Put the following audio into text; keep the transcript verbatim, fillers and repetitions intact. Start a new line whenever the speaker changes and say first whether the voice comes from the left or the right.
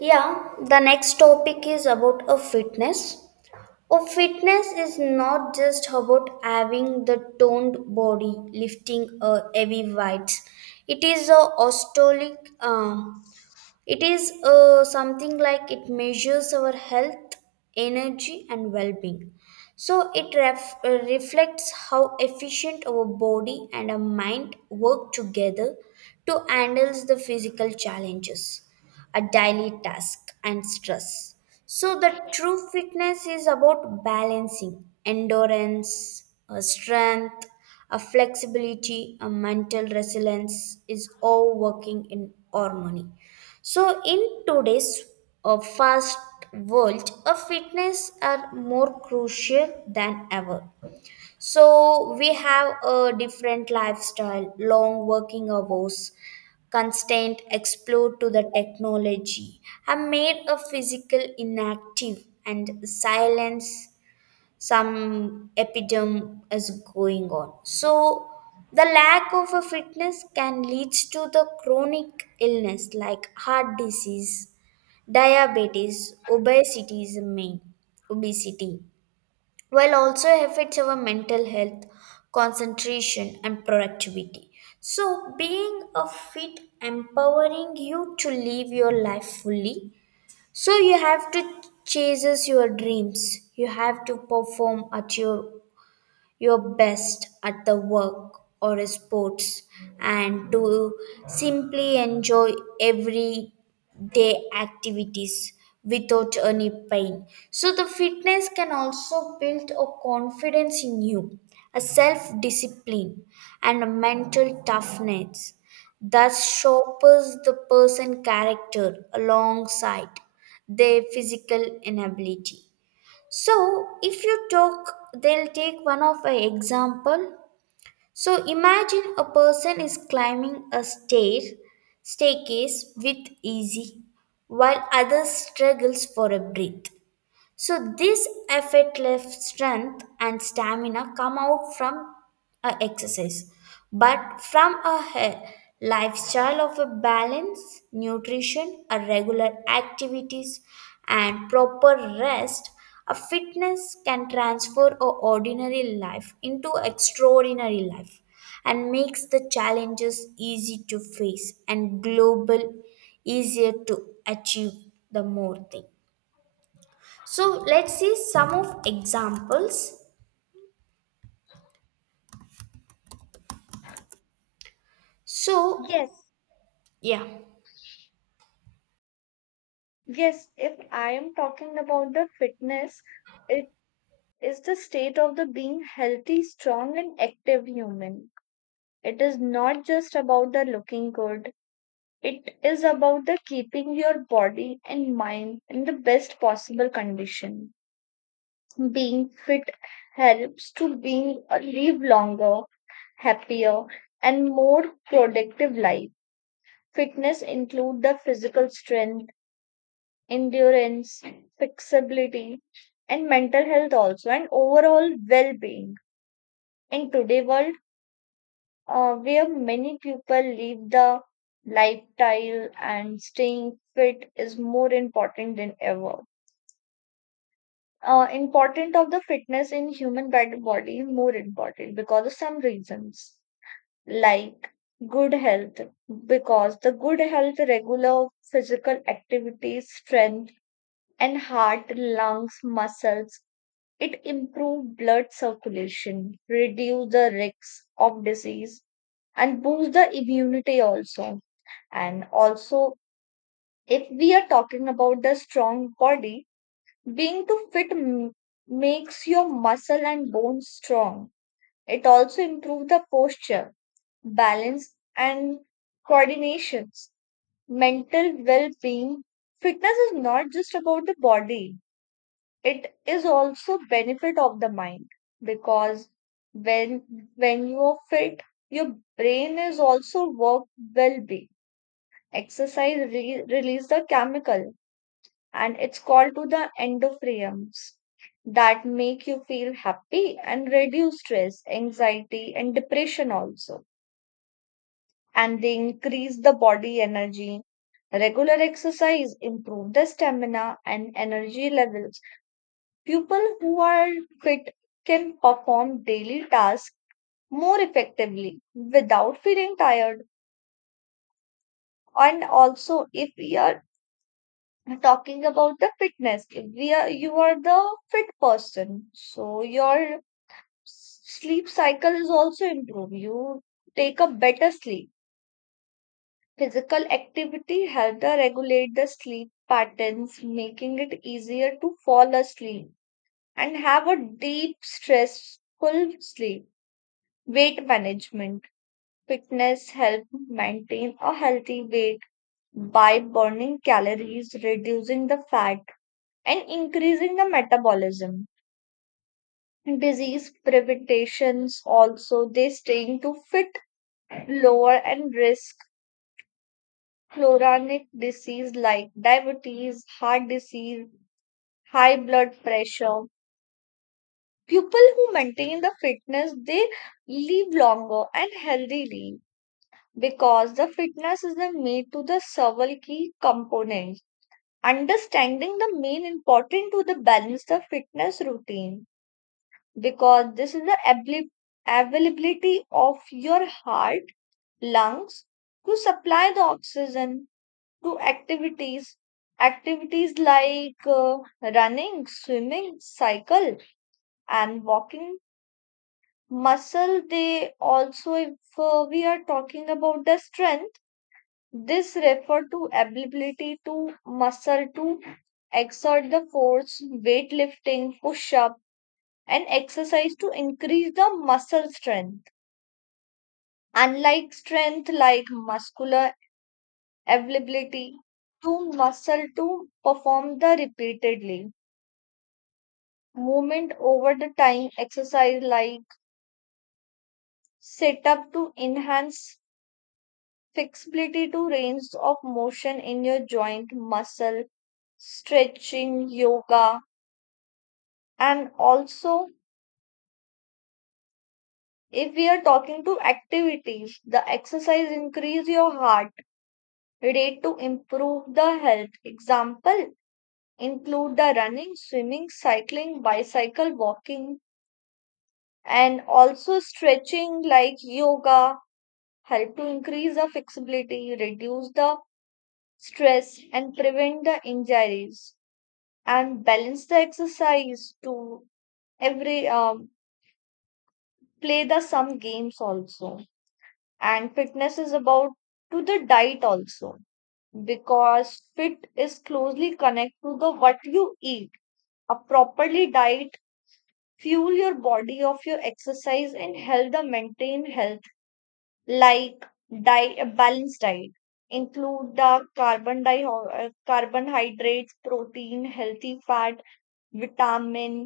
right: Yeah, the next topic is about a fitness. A fitness is not just about having the toned body, lifting a heavy weights. It is a ostolic um, it is uh, something like it measures our health, energy, and well being. So it ref- uh, reflects how efficient our body and our mind work together to handle the physical challenges, a daily task, and stress. So the true fitness is about balancing endurance, uh, strength, a flexibility, a mental resilience is all working in harmony. So, in today's uh, fast world, a fitness are more crucial than ever. So, we have a different lifestyle, long working hours, constant explore to the technology, have made a physical inactive and silence some epidemic is going on. So the lack of a fitness can lead to the chronic illness like heart disease, diabetes, obesity is the main obesity, while also affects our mental health, concentration, and productivity. So being a fit empowering you to live your life fully. So you have to chase your dreams, you have to perform at your your best at the work or sports, and to simply enjoy every day activities without any pain. So the fitness can also build a confidence in you, a self discipline, and a mental toughness, thus sharpens the person character alongside their physical inability. So, if you talk, they'll take one of an example. So, imagine a person is climbing a stair staircase with easy, while others struggles for a breath. So, this effortless strength and stamina come out from a exercise, but from a he- lifestyle of a balance, nutrition, a regular activities, and proper rest. A fitness can transfer a ordinary life into extraordinary life and makes the challenges easy to face and global easier to achieve the more thing. So let's see some of examples. So
left: Yes,
right: yeah.
left: yes. If I am talking about the fitness, it is the state of the being healthy, strong, and active human. It is not just about the looking good. It is about the keeping your body and mind in the best possible condition. Being fit helps to being uh, live longer, happier, and more productive life. Fitness include the physical strength endurance, flexibility, and mental health also, and overall well being. In today's world, uh, where many people live the lifestyle and staying fit is more important than ever. Uh, important of the fitness in human bad- body more important because of some reasons like good health because the good health regular physical activities strength and heart lungs muscles. It improves blood circulation, reduce the risks of disease, and boost the immunity also. And also, if we are talking about the strong body, being too fit m- makes your muscle and bones strong. It also improves the posture, balance, and coordinations. Mental well being. Fitness is not just about the body, it is also benefit of the mind because when when you are fit your brain is also work well be exercise re- release the chemical and it's called to the endorphins that make you feel happy and reduce stress anxiety and depression also, and they increase the body energy. Regular exercise improve the stamina and energy levels. People who are fit can perform daily tasks more effectively without feeling tired. And also, if we are talking about the fitness, if we are you are the fit person, so your s- sleep cycle is also improved. You take a better sleep. Physical activity helps the regulate the sleep patterns, making it easier to fall asleep and have a deep, stressful sleep. Weight management. Fitness help maintain a healthy weight by burning calories, reducing the fat, and increasing the metabolism. Disease preventations also they staying to fit lower and risk chronic disease like diabetes, heart disease, high blood pressure. People who maintain the fitness they live longer and healthily, because the fitness is the made to the several key components. Understanding the main important to the balance the fitness routine because this is the abli- availability of your heart, lungs to supply the oxygen to activities. Activities like uh, running, swimming, cycle, and walking. Muscle, they also, if uh, we are talking about the strength. This refer to ability to muscle to exert the force, weightlifting, push-up, and exercise to increase the muscle strength. Unlike strength like muscular availability to muscle to perform the repeatedly. Movement over the time exercise like sit up to enhance flexibility to range of motion in your joint muscle, stretching, yoga. And also, if we are talking to activities, the exercise increase your heart rate to improve the health. Example include the running, swimming, cycling, bicycle, walking, and also stretching like yoga help to increase the flexibility, reduce the stress, and prevent the injuries. And balance the exercise to every um, play the some games also, and fitness is about to the diet also because fit is closely connected to the what you eat. A properly diet fuel your body of your exercise and help the maintain health, like diet a balanced diet include the carbon di- uh, carbohydrates protein healthy fat vitamin.